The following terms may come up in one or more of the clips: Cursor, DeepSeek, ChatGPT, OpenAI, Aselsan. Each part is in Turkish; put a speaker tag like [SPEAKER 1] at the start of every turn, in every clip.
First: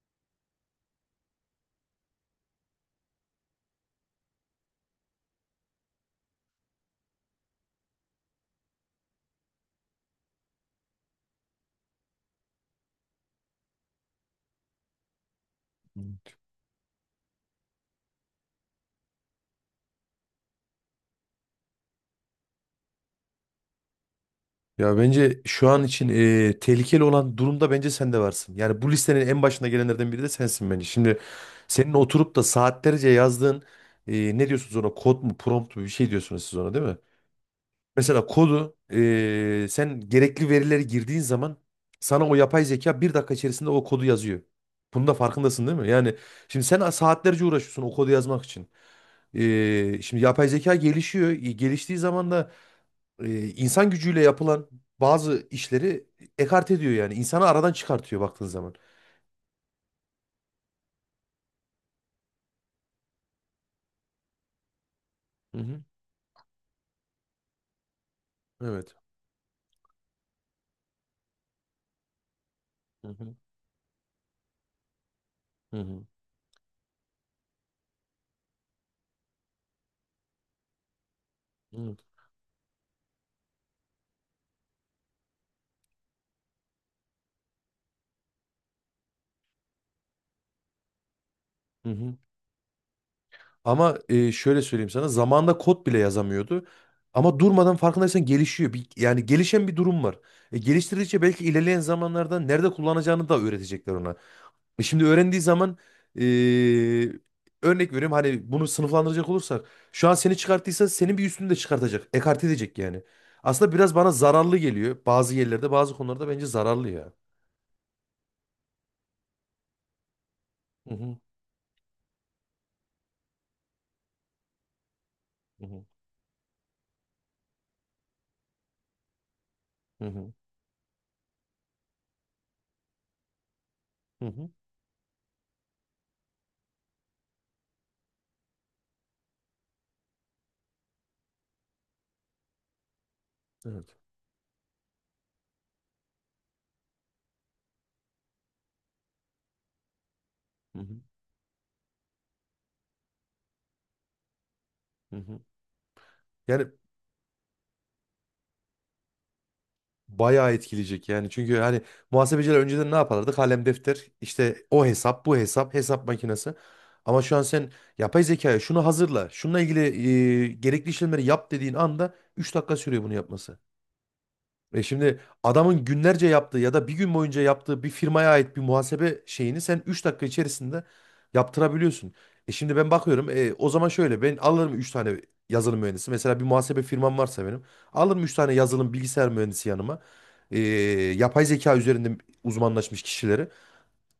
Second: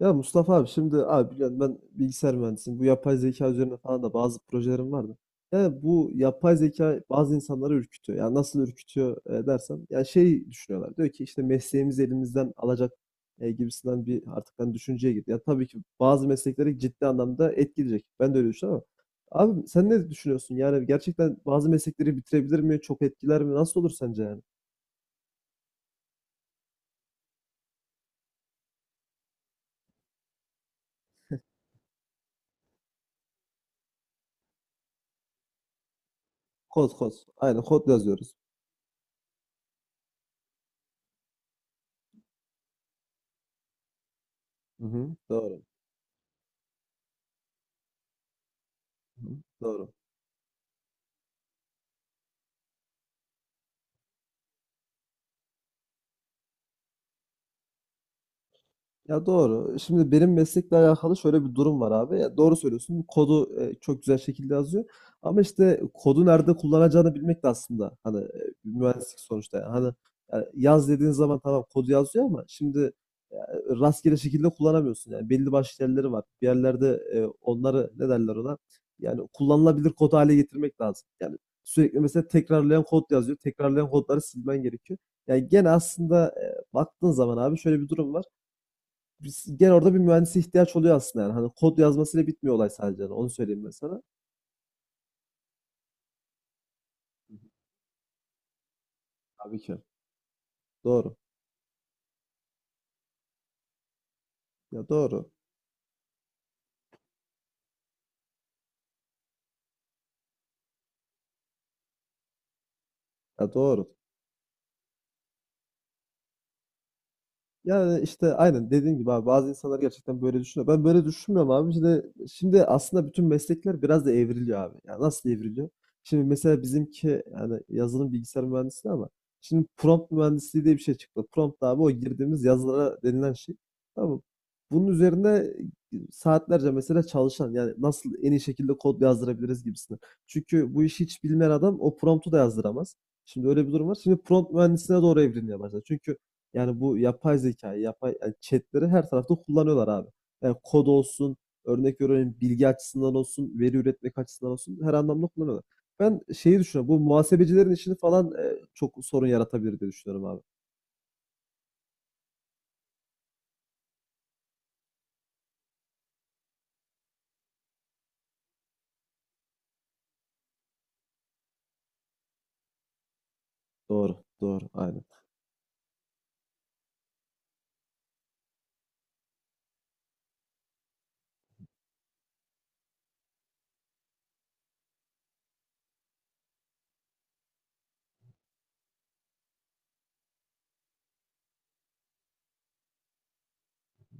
[SPEAKER 1] Ya Mustafa abi şimdi abi biliyorsun ben bilgisayar mühendisiyim. Bu yapay zeka üzerine falan da bazı projelerim vardı. Yani bu yapay zeka bazı insanları ürkütüyor. Yani nasıl ürkütüyor dersen ya şey düşünüyorlar. Diyor ki işte mesleğimizi elimizden alacak gibisinden bir artık hani düşünceye girdi. Ya tabii ki bazı meslekleri ciddi anlamda etkileyecek. Ben de öyle düşünüyorum ama abi sen ne düşünüyorsun? Yani gerçekten bazı meslekleri bitirebilir mi? Çok etkiler mi? Nasıl olur sence yani?
[SPEAKER 2] Ya bence şu an için tehlikeli olan durumda bence sen de varsın. Yani bu listenin en başına gelenlerden biri de sensin bence. Şimdi senin oturup da saatlerce yazdığın ne diyorsunuz ona, kod mu prompt mu, bir şey diyorsunuz siz ona değil
[SPEAKER 1] Kod
[SPEAKER 2] mi?
[SPEAKER 1] kod. Aynen kod
[SPEAKER 2] Mesela
[SPEAKER 1] yazıyoruz.
[SPEAKER 2] kodu sen gerekli verileri girdiğin zaman sana o yapay zeka 1 dakika içerisinde o kodu yazıyor.
[SPEAKER 1] Hı
[SPEAKER 2] Bunun da
[SPEAKER 1] hı. Doğru.
[SPEAKER 2] farkındasın değil mi? Yani şimdi sen saatlerce uğraşıyorsun o kodu yazmak için.
[SPEAKER 1] Hı hı. Doğru.
[SPEAKER 2] Şimdi yapay zeka gelişiyor. Geliştiği zaman da insan gücüyle yapılan bazı işleri ekarte ediyor yani. İnsanı aradan çıkartıyor baktığın zaman.
[SPEAKER 1] Ya doğru. Şimdi benim meslekle alakalı şöyle bir durum var abi. Ya doğru söylüyorsun. Kodu çok güzel şekilde yazıyor. Ama
[SPEAKER 2] Hı
[SPEAKER 1] işte
[SPEAKER 2] hı.
[SPEAKER 1] kodu nerede kullanacağını bilmek de aslında hani bir
[SPEAKER 2] Evet.
[SPEAKER 1] mühendislik sonuçta. Yani. Hani yani yaz dediğin zaman tamam kodu yazıyor ama şimdi
[SPEAKER 2] Hı hı.
[SPEAKER 1] e, rastgele şekilde kullanamıyorsun. Yani belli
[SPEAKER 2] Hı
[SPEAKER 1] başlı
[SPEAKER 2] hı.
[SPEAKER 1] yerleri var. Bir yerlerde onları ne derler ona? Yani kullanılabilir kod hale getirmek lazım. Yani
[SPEAKER 2] Evet.
[SPEAKER 1] sürekli mesela tekrarlayan kod yazıyor. Tekrarlayan kodları silmen gerekiyor. Yani gene aslında baktığın zaman abi şöyle bir durum var gene orada bir mühendise ihtiyaç oluyor aslında yani. Hani kod
[SPEAKER 2] Hı hı.
[SPEAKER 1] yazmasıyla bitmiyor olay sadece. Yani onu söyleyeyim ben
[SPEAKER 2] Ama
[SPEAKER 1] sana.
[SPEAKER 2] şöyle söyleyeyim sana, zamanda kod bile yazamıyordu. Ama durmadan farkındaysan gelişiyor. Yani
[SPEAKER 1] Tabii
[SPEAKER 2] gelişen bir
[SPEAKER 1] ki.
[SPEAKER 2] durum var. E,
[SPEAKER 1] Doğru.
[SPEAKER 2] geliştirdikçe belki ilerleyen zamanlarda nerede kullanacağını da öğretecekler ona. E,
[SPEAKER 1] Ya
[SPEAKER 2] şimdi
[SPEAKER 1] doğru.
[SPEAKER 2] öğrendiği zaman e, örnek veriyorum, hani bunu sınıflandıracak olursak, şu an seni çıkarttıysa senin bir üstünü de çıkartacak. Ekart edecek yani.
[SPEAKER 1] Ya
[SPEAKER 2] Aslında
[SPEAKER 1] doğru.
[SPEAKER 2] biraz bana zararlı geliyor. Bazı yerlerde bazı konularda bence zararlı ya.
[SPEAKER 1] Yani, işte, aynen dediğin gibi abi bazı insanlar gerçekten böyle düşünüyor. Ben
[SPEAKER 2] Hı
[SPEAKER 1] böyle
[SPEAKER 2] hı
[SPEAKER 1] düşünmüyorum abi. Şimdi aslında bütün meslekler biraz da evriliyor abi. Ya, nasıl
[SPEAKER 2] hı
[SPEAKER 1] evriliyor?
[SPEAKER 2] hı
[SPEAKER 1] Şimdi mesela bizimki, yani, yazılım bilgisayar mühendisliği ama şimdi
[SPEAKER 2] hı
[SPEAKER 1] prompt
[SPEAKER 2] hı.
[SPEAKER 1] mühendisliği diye bir şey çıktı. Prompt abi o girdiğimiz yazılara denilen şey. Tamam mı?
[SPEAKER 2] Hı hı.
[SPEAKER 1] Bunun üzerine saatlerce mesela çalışan, yani, nasıl en iyi şekilde kod yazdırabiliriz gibisinden. Çünkü bu işi hiç bilmeyen adam o prompt'u da yazdıramaz. Şimdi öyle bir durum
[SPEAKER 2] Evet.
[SPEAKER 1] var. Şimdi prompt mühendisliğine doğru evrilmeye başladı. Çünkü yani bu yapay zekayı, yapay yani chat'leri her tarafta kullanıyorlar abi. Yani
[SPEAKER 2] Hı
[SPEAKER 1] kod
[SPEAKER 2] hı
[SPEAKER 1] olsun, örnek veriyorum bilgi açısından olsun, veri üretmek açısından olsun her
[SPEAKER 2] hı
[SPEAKER 1] anlamda
[SPEAKER 2] hı.
[SPEAKER 1] kullanıyorlar. Ben şeyi
[SPEAKER 2] Yani
[SPEAKER 1] düşünüyorum. Bu muhasebecilerin işini falan çok sorun yaratabilir diye düşünüyorum abi.
[SPEAKER 2] bayağı etkileyecek yani. Çünkü hani muhasebeciler önceden ne yaparlardı? Kalem, defter, işte o hesap, bu hesap, hesap makinesi. Ama şu an sen yapay zekaya şunu hazırla, şununla ilgili gerekli işlemleri yap dediğin anda 3 dakika sürüyor bunu yapması.
[SPEAKER 1] Doğru, doğru,
[SPEAKER 2] E
[SPEAKER 1] aynen.
[SPEAKER 2] şimdi adamın günlerce yaptığı ya da bir gün boyunca yaptığı bir firmaya ait bir muhasebe şeyini sen 3 dakika içerisinde yaptırabiliyorsun. Şimdi ben bakıyorum, o zaman şöyle, ben alırım 3 tane yazılım mühendisi. Mesela bir muhasebe firmam varsa benim, alırım 3 tane yazılım bilgisayar mühendisi yanıma. E, Yapay zeka üzerinde uzmanlaşmış kişileri.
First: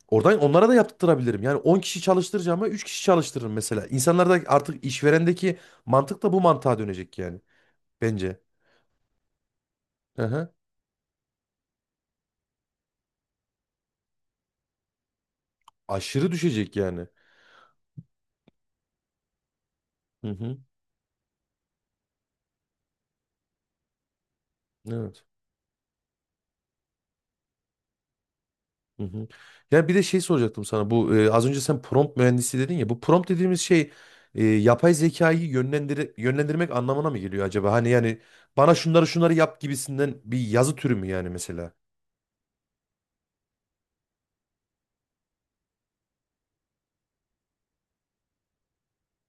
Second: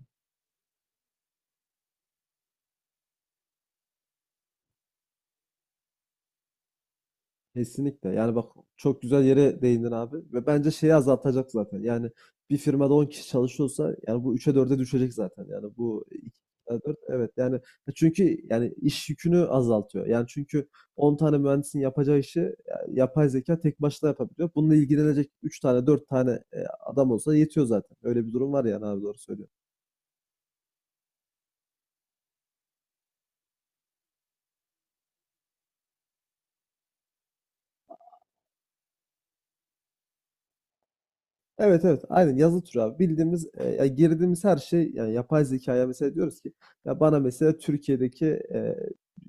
[SPEAKER 2] Oradan onlara da yaptırabilirim. Yani 10 kişi çalıştıracağıma 3 kişi çalıştırırım mesela. İnsanlarda artık işverendeki mantık da bu mantığa dönecek yani
[SPEAKER 1] Kesinlikle. Yani
[SPEAKER 2] bence.
[SPEAKER 1] bak çok güzel yere değindin abi.
[SPEAKER 2] Hı
[SPEAKER 1] Ve
[SPEAKER 2] hı.
[SPEAKER 1] bence şeyi azaltacak zaten. Yani bir firmada 10 kişi çalışıyorsa yani bu 3'e dörde düşecek zaten. Yani bu
[SPEAKER 2] Aşırı düşecek
[SPEAKER 1] ikide 4
[SPEAKER 2] yani.
[SPEAKER 1] evet yani çünkü yani iş yükünü azaltıyor. Yani
[SPEAKER 2] Hı hı.
[SPEAKER 1] çünkü 10 tane mühendisin yapacağı işi yani yapay zeka tek başına yapabiliyor. Bununla
[SPEAKER 2] Evet.
[SPEAKER 1] ilgilenecek 3 tane 4 tane adam olsa yetiyor zaten. Öyle bir durum var yani abi
[SPEAKER 2] Hı
[SPEAKER 1] doğru
[SPEAKER 2] hı.
[SPEAKER 1] söylüyorsun.
[SPEAKER 2] Ya bir de şey soracaktım sana. Bu az önce sen prompt mühendisi dedin ya. Bu prompt dediğimiz şey yapay zekayı yönlendirmek anlamına mı geliyor acaba? Hani yani bana şunları şunları yap gibisinden bir yazı türü mü yani mesela?
[SPEAKER 1] Evet evet aynen yazı türü abi. Bildiğimiz ya girdiğimiz her şey yani yapay zekaya mesela diyoruz ki ya bana mesela Türkiye'deki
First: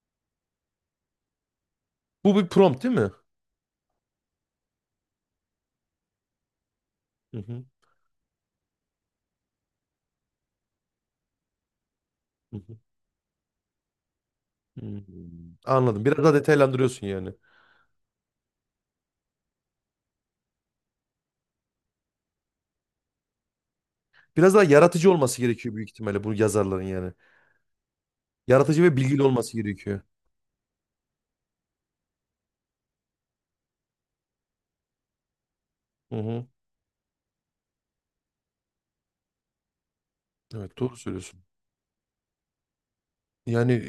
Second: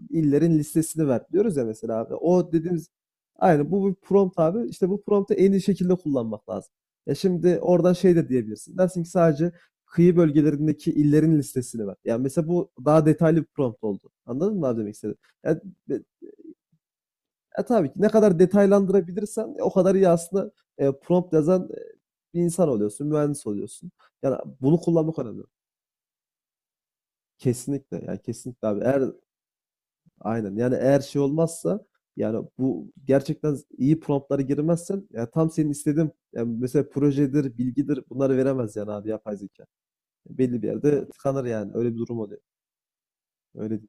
[SPEAKER 1] illerin listesini ver diyoruz ya mesela abi.
[SPEAKER 2] Bu bir
[SPEAKER 1] O
[SPEAKER 2] prompt
[SPEAKER 1] dediğimiz
[SPEAKER 2] değil mi?
[SPEAKER 1] aynen bu bir prompt abi. İşte bu promptu en iyi şekilde kullanmak lazım. Ya
[SPEAKER 2] Hı
[SPEAKER 1] şimdi
[SPEAKER 2] hı.
[SPEAKER 1] oradan şey de diyebilirsin. Dersin ki sadece kıyı bölgelerindeki illerin listesini ver. Yani mesela
[SPEAKER 2] Hı
[SPEAKER 1] bu
[SPEAKER 2] hı.
[SPEAKER 1] daha detaylı bir prompt oldu. Anladın mı abi demek
[SPEAKER 2] Hmm.
[SPEAKER 1] istedim? Yani
[SPEAKER 2] Anladım. Biraz daha detaylandırıyorsun yani.
[SPEAKER 1] tabii ki ne kadar detaylandırabilirsen o kadar iyi aslında prompt yazan bir insan oluyorsun, mühendis oluyorsun. Yani
[SPEAKER 2] Biraz daha
[SPEAKER 1] bunu
[SPEAKER 2] yaratıcı
[SPEAKER 1] kullanmak
[SPEAKER 2] olması
[SPEAKER 1] önemli.
[SPEAKER 2] gerekiyor büyük ihtimalle bu yazarların yani.
[SPEAKER 1] Kesinlikle yani kesinlikle abi.
[SPEAKER 2] Yaratıcı ve
[SPEAKER 1] Eğer
[SPEAKER 2] bilgili olması gerekiyor.
[SPEAKER 1] aynen yani eğer şey olmazsa yani bu gerçekten iyi promptlara girmezsen yani tam senin istediğin
[SPEAKER 2] Hı hı.
[SPEAKER 1] yani mesela projedir, bilgidir bunları veremez yani abi yapay zeka. Belli bir
[SPEAKER 2] Evet, doğru
[SPEAKER 1] yerde
[SPEAKER 2] söylüyorsun.
[SPEAKER 1] tıkanır yani. Öyle bir durum oluyor. Öyle
[SPEAKER 2] Yani
[SPEAKER 1] değil.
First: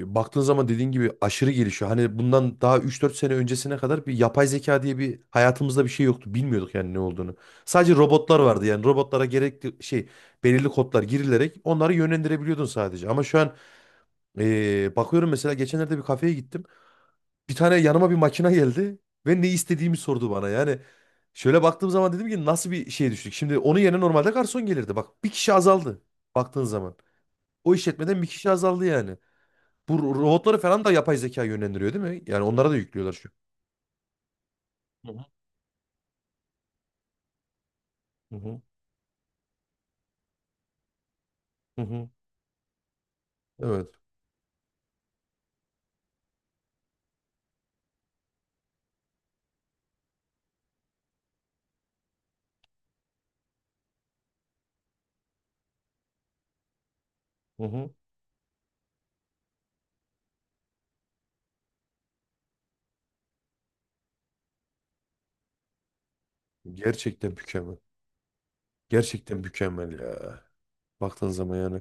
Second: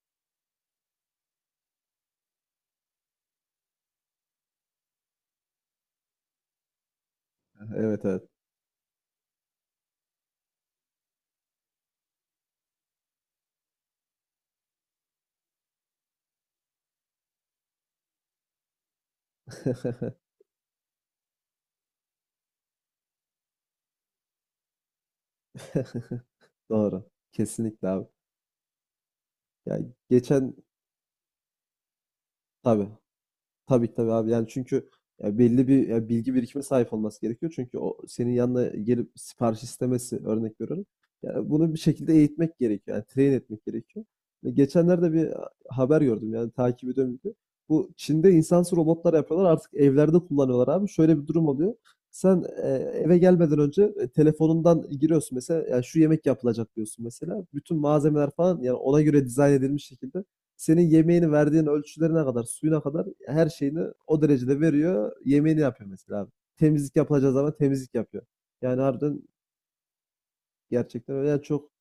[SPEAKER 2] baktığın zaman dediğin gibi aşırı gelişiyor. Hani bundan daha 3-4 sene öncesine kadar bir yapay zeka diye bir hayatımızda bir şey yoktu. Bilmiyorduk yani ne olduğunu. Sadece
[SPEAKER 1] Evet evet.
[SPEAKER 2] robotlar vardı. Yani robotlara gerekli şey, belirli kodlar girilerek onları yönlendirebiliyordun sadece. Ama şu an bakıyorum, mesela geçenlerde bir kafeye gittim. Bir tane yanıma bir makine geldi ve ne istediğimi sordu bana. Yani şöyle baktığım zaman dedim ki nasıl bir şeye düştük. Şimdi onun yerine normalde garson gelirdi. Bak, bir kişi azaldı baktığın zaman.
[SPEAKER 1] Doğru.
[SPEAKER 2] O
[SPEAKER 1] Kesinlikle abi.
[SPEAKER 2] işletmeden bir kişi azaldı yani.
[SPEAKER 1] Yani
[SPEAKER 2] Bu
[SPEAKER 1] geçen
[SPEAKER 2] robotları falan da yapay zeka yönlendiriyor değil mi? Yani onlara da
[SPEAKER 1] tabii.
[SPEAKER 2] yüklüyorlar şu.
[SPEAKER 1] Tabii tabii abi. Yani çünkü
[SPEAKER 2] Hı
[SPEAKER 1] ya belli bir ya bilgi birikimine sahip olması gerekiyor. Çünkü o senin
[SPEAKER 2] hı hı
[SPEAKER 1] yanına gelip sipariş istemesi örnek veriyorum. Yani bunu bir
[SPEAKER 2] hı hı hı.
[SPEAKER 1] şekilde eğitmek gerekiyor. Yani train etmek
[SPEAKER 2] Evet.
[SPEAKER 1] gerekiyor. Ve geçenlerde bir haber gördüm yani takip ediyorum bir de. Bu Çin'de insansız robotlar yapıyorlar artık evlerde kullanıyorlar abi. Şöyle bir durum oluyor. Sen eve gelmeden önce telefonundan giriyorsun mesela yani şu yemek yapılacak diyorsun mesela.
[SPEAKER 2] Hı
[SPEAKER 1] Bütün
[SPEAKER 2] hı.
[SPEAKER 1] malzemeler falan yani ona göre dizayn edilmiş şekilde senin yemeğini verdiğin ölçülerine kadar, suyuna kadar her şeyini o derecede veriyor. Yemeğini yapıyor mesela abi. Temizlik
[SPEAKER 2] Gerçekten
[SPEAKER 1] yapılacağı zaman
[SPEAKER 2] mükemmel.
[SPEAKER 1] temizlik yapıyor. Yani harbiden
[SPEAKER 2] Gerçekten mükemmel ya.
[SPEAKER 1] gerçekten öyle.
[SPEAKER 2] Baktığın
[SPEAKER 1] Yani
[SPEAKER 2] zaman
[SPEAKER 1] çok
[SPEAKER 2] yani.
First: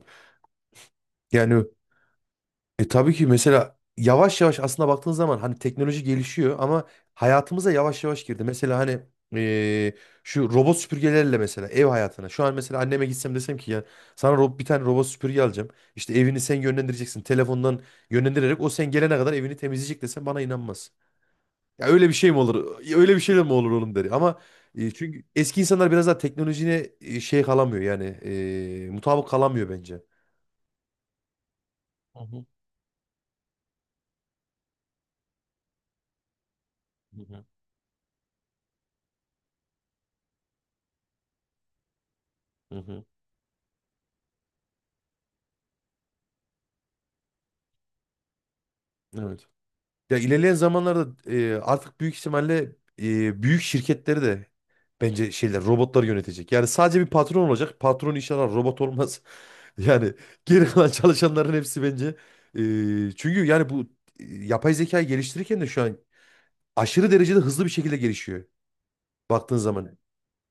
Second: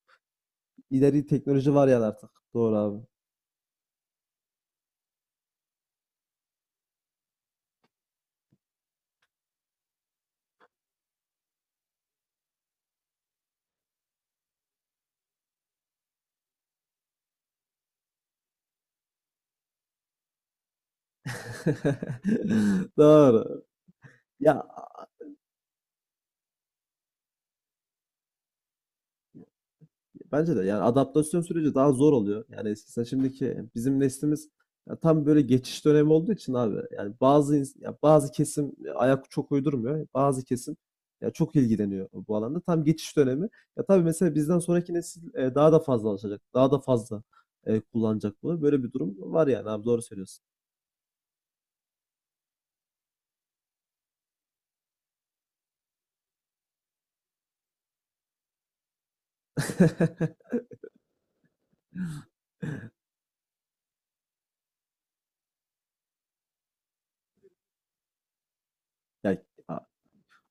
[SPEAKER 1] ileri
[SPEAKER 2] Yani
[SPEAKER 1] teknoloji var yani artık. Doğru abi.
[SPEAKER 2] tabii ki mesela yavaş yavaş aslında baktığın zaman hani teknoloji gelişiyor ama hayatımıza yavaş yavaş girdi. Mesela hani e, şu robot süpürgelerle mesela ev hayatına. Şu an mesela anneme gitsem desem ki ya, sana bir tane robot süpürge alacağım. İşte evini sen yönlendireceksin. Telefondan yönlendirerek o sen gelene kadar evini temizleyecek desem bana inanmaz. Ya öyle bir şey mi olur? Öyle bir şey de
[SPEAKER 1] Doğru.
[SPEAKER 2] mi olur oğlum der. Ama
[SPEAKER 1] Ya,
[SPEAKER 2] çünkü eski insanlar biraz daha teknolojiye şey kalamıyor yani, mutabık kalamıyor bence.
[SPEAKER 1] bence de yani adaptasyon süreci daha zor
[SPEAKER 2] Hı
[SPEAKER 1] oluyor.
[SPEAKER 2] hı,
[SPEAKER 1] Yani eskisi şimdiki bizim neslimiz ya tam böyle geçiş dönemi olduğu için abi yani
[SPEAKER 2] hı hı,
[SPEAKER 1] ya bazı kesim ayak çok uydurmuyor. Bazı kesim ya çok ilgileniyor bu alanda.
[SPEAKER 2] hı
[SPEAKER 1] Tam
[SPEAKER 2] hı.
[SPEAKER 1] geçiş dönemi. Ya tabii mesela bizden sonraki nesil daha da fazla alışacak. Daha da fazla kullanacak bunu. Böyle bir durum var
[SPEAKER 2] Evet.
[SPEAKER 1] yani abi doğru
[SPEAKER 2] Ya
[SPEAKER 1] söylüyorsun.
[SPEAKER 2] ilerleyen zamanlarda artık büyük ihtimalle büyük şirketleri de bence şeyler, robotlar yönetecek. Yani sadece bir patron olacak. Patron inşallah robot olmaz. Yani geri kalan çalışanların hepsi bence. Çünkü yani bu yapay zekayı geliştirirken de şu an aşırı derecede hızlı bir şekilde gelişiyor.
[SPEAKER 1] Ya,
[SPEAKER 2] Baktığın zaman.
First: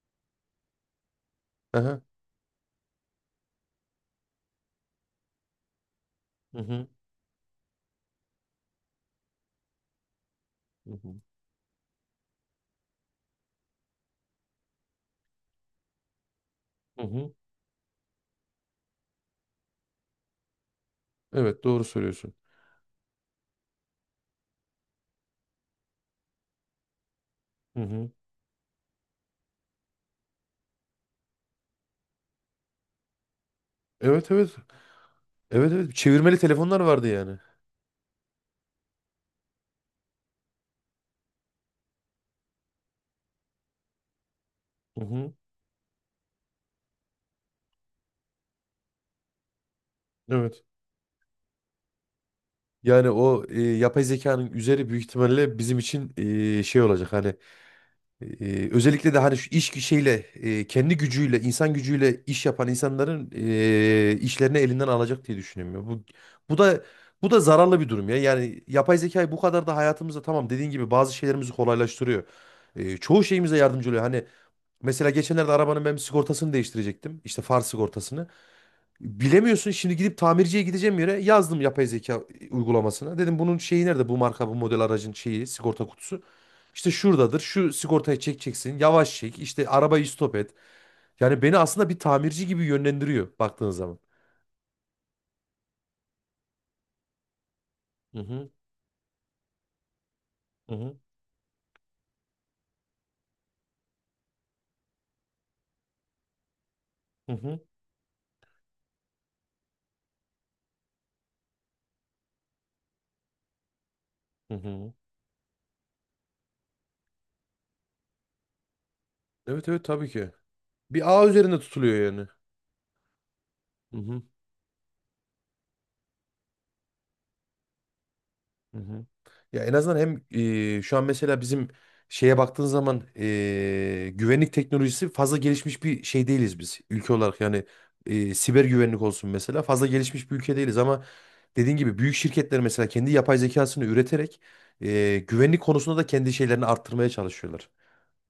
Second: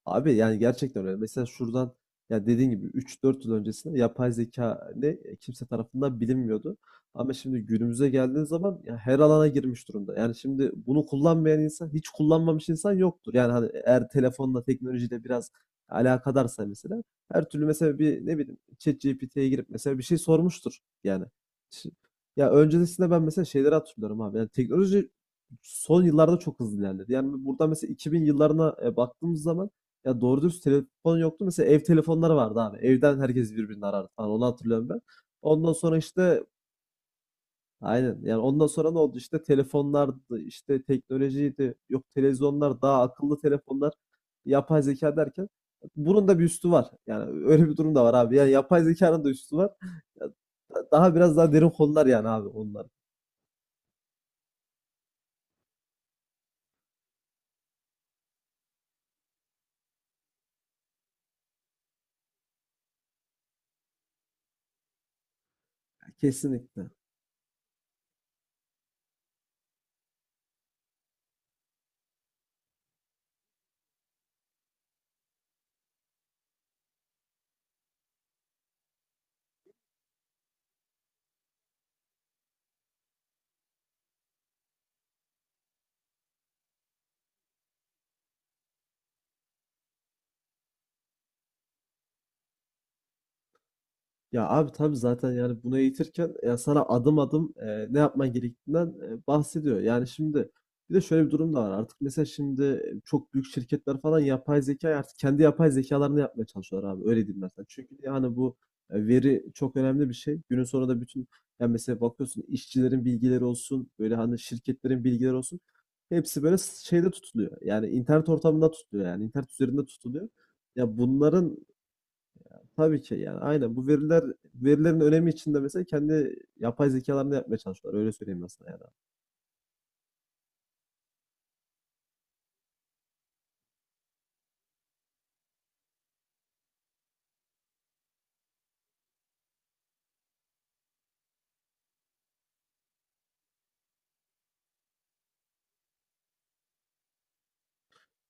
[SPEAKER 1] abi yani gerçekten öyle. Mesela şuradan
[SPEAKER 2] Aha.
[SPEAKER 1] ya dediğin gibi üç dört yıl öncesinde yapay zeka ne kimse tarafından
[SPEAKER 2] Hı
[SPEAKER 1] bilinmiyordu.
[SPEAKER 2] hı.
[SPEAKER 1] Ama şimdi günümüze geldiğin zaman ya her alana girmiş durumda. Yani şimdi
[SPEAKER 2] Hı
[SPEAKER 1] bunu
[SPEAKER 2] hı.
[SPEAKER 1] kullanmayan insan, hiç kullanmamış insan yoktur. Yani hani eğer telefonla, teknolojiyle biraz alakadarsa
[SPEAKER 2] Hı
[SPEAKER 1] mesela
[SPEAKER 2] hı.
[SPEAKER 1] her türlü mesela bir ne bileyim ChatGPT'ye girip mesela bir şey sormuştur yani.
[SPEAKER 2] Evet, doğru
[SPEAKER 1] Şi-
[SPEAKER 2] söylüyorsun.
[SPEAKER 1] Ya öncesinde ben mesela şeyleri hatırlıyorum abi. Yani teknoloji son yıllarda çok hızlı ilerledi. Yani burada
[SPEAKER 2] Hı
[SPEAKER 1] mesela
[SPEAKER 2] hı.
[SPEAKER 1] 2000 yıllarına baktığımız zaman ya doğru dürüst telefon yoktu. Mesela ev telefonları vardı abi. Evden herkes birbirini arardı falan.
[SPEAKER 2] Evet
[SPEAKER 1] Onu
[SPEAKER 2] evet.
[SPEAKER 1] hatırlıyorum ben. Ondan
[SPEAKER 2] Evet evet.
[SPEAKER 1] sonra
[SPEAKER 2] Çevirmeli
[SPEAKER 1] işte
[SPEAKER 2] telefonlar vardı yani.
[SPEAKER 1] aynen. Yani ondan sonra ne oldu? İşte telefonlardı, işte teknolojiydi. Yok televizyonlar, daha akıllı telefonlar, yapay
[SPEAKER 2] Hı
[SPEAKER 1] zeka
[SPEAKER 2] hı.
[SPEAKER 1] derken bunun da bir üstü var. Yani öyle bir durum da var abi. Yani yapay zekanın da üstü var. Ya,
[SPEAKER 2] Evet.
[SPEAKER 1] daha biraz daha derin konular yani abi onlar.
[SPEAKER 2] Yani o yapay zekanın üzeri büyük ihtimalle bizim için şey olacak hani, özellikle de hani şu iş şeyle kendi gücüyle insan gücüyle iş yapan insanların işlerini elinden alacak diye düşünüyorum ya. Bu da
[SPEAKER 1] Kesinlikle.
[SPEAKER 2] bu da zararlı bir durum ya. Yani yapay zekayı bu kadar da hayatımızda, tamam dediğin gibi, bazı şeylerimizi kolaylaştırıyor. Çoğu şeyimize yardımcı oluyor. Hani mesela geçenlerde arabanın ben sigortasını değiştirecektim. İşte far sigortasını. Bilemiyorsun şimdi, gidip tamirciye gideceğim yere yazdım yapay zeka uygulamasına. Dedim bunun şeyi nerede, bu marka bu model aracın şeyi, sigorta kutusu. İşte şuradadır, şu sigortayı çekeceksin, yavaş çek, işte arabayı stop et. Yani beni aslında bir tamirci gibi yönlendiriyor baktığın zaman.
[SPEAKER 1] Ya abi tabii zaten yani bunu eğitirken ya sana adım adım ne
[SPEAKER 2] Hı
[SPEAKER 1] yapman
[SPEAKER 2] hı,
[SPEAKER 1] gerektiğinden bahsediyor. Yani şimdi
[SPEAKER 2] hı
[SPEAKER 1] bir
[SPEAKER 2] hı,
[SPEAKER 1] de şöyle bir durum da var. Artık mesela şimdi çok büyük şirketler falan yapay zeka artık kendi yapay zekalarını yapmaya çalışıyorlar abi. Öyle
[SPEAKER 2] hı
[SPEAKER 1] diyeyim
[SPEAKER 2] hı,
[SPEAKER 1] mesela. Çünkü yani bu veri çok önemli bir şey. Günün sonunda bütün yani mesela bakıyorsun işçilerin bilgileri olsun, böyle hani
[SPEAKER 2] hı hı.
[SPEAKER 1] şirketlerin bilgileri olsun. Hepsi böyle şeyde tutuluyor. Yani internet ortamında tutuluyor yani internet
[SPEAKER 2] Evet
[SPEAKER 1] üzerinde
[SPEAKER 2] evet, tabii
[SPEAKER 1] tutuluyor.
[SPEAKER 2] ki.
[SPEAKER 1] Ya
[SPEAKER 2] Bir ağ
[SPEAKER 1] bunların.
[SPEAKER 2] üzerinde tutuluyor yani.
[SPEAKER 1] Tabii ki yani aynen. Bu veriler verilerin önemi içinde mesela kendi yapay zekalarını yapmaya çalışıyorlar. Öyle söyleyeyim ben
[SPEAKER 2] Hı
[SPEAKER 1] yani.
[SPEAKER 2] hı. Ya en azından hem şu an mesela bizim şeye baktığın zaman güvenlik teknolojisi fazla gelişmiş bir şey değiliz biz, ülke olarak yani. Siber güvenlik olsun, mesela fazla gelişmiş bir ülke değiliz ama dediğin gibi büyük şirketler mesela kendi yapay zekasını üreterek güvenlik konusunda da kendi şeylerini arttırmaya çalışıyorlar.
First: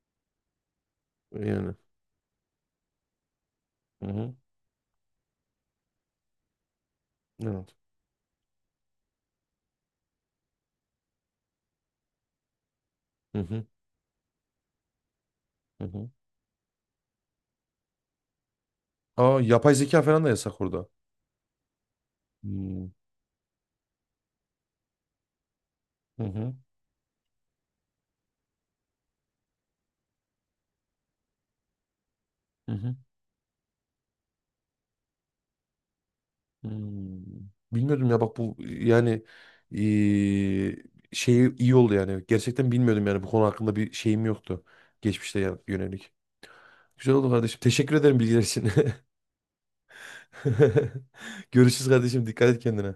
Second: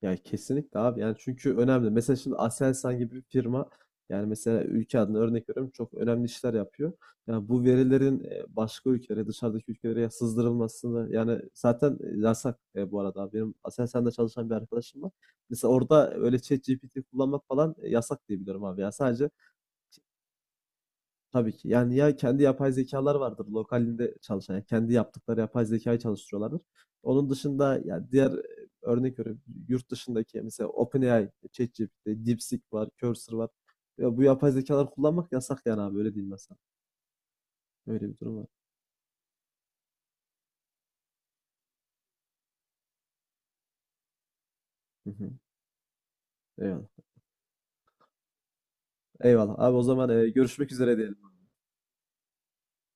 [SPEAKER 1] Yani kesinlikle abi. Yani çünkü
[SPEAKER 2] Yani.
[SPEAKER 1] önemli. Mesela şimdi Aselsan gibi bir firma
[SPEAKER 2] Hı
[SPEAKER 1] yani
[SPEAKER 2] hı.
[SPEAKER 1] mesela ülke adına örnek veriyorum çok önemli işler yapıyor. Yani bu
[SPEAKER 2] Evet.
[SPEAKER 1] verilerin başka ülkelere, dışarıdaki ülkelere sızdırılmasını yani zaten yasak bu arada.
[SPEAKER 2] Hı
[SPEAKER 1] Benim
[SPEAKER 2] hı.
[SPEAKER 1] Aselsan'da çalışan bir arkadaşım var. Mesela
[SPEAKER 2] Hı hı.
[SPEAKER 1] orada öyle ChatGPT kullanmak falan yasak diye biliyorum abi. Ya sadece.
[SPEAKER 2] Aa, yapay zeka falan da yasak orada.
[SPEAKER 1] Tabii ki. Yani ya kendi yapay
[SPEAKER 2] Hmm.
[SPEAKER 1] zekalar vardır lokalinde çalışan. Yani kendi yaptıkları yapay zekayı
[SPEAKER 2] Hı hı.
[SPEAKER 1] çalıştırıyorlardır. Onun dışında ya diğer örnek veriyorum yurt dışındaki mesela OpenAI, ChatGPT, DeepSeek
[SPEAKER 2] Hı
[SPEAKER 1] var,
[SPEAKER 2] hı.
[SPEAKER 1] Cursor var. Ya bu yapay zekalar kullanmak yasak yani abi öyle diyeyim ben sana.
[SPEAKER 2] Hmm.
[SPEAKER 1] Öyle
[SPEAKER 2] Bilmiyordum
[SPEAKER 1] bir
[SPEAKER 2] ya,
[SPEAKER 1] durum
[SPEAKER 2] bak,
[SPEAKER 1] var.
[SPEAKER 2] bu yani eee, şeyi iyi oldu yani. Gerçekten bilmiyordum yani, bu konu hakkında bir şeyim yoktu.
[SPEAKER 1] Hı hı.
[SPEAKER 2] Geçmişte yönelik.
[SPEAKER 1] Eyvallah.
[SPEAKER 2] Güzel oldu kardeşim. Teşekkür ederim bilgiler için.
[SPEAKER 1] Eyvallah. Abi o zaman görüşmek üzere diyelim.
[SPEAKER 2] Görüşürüz kardeşim. Dikkat et kendine.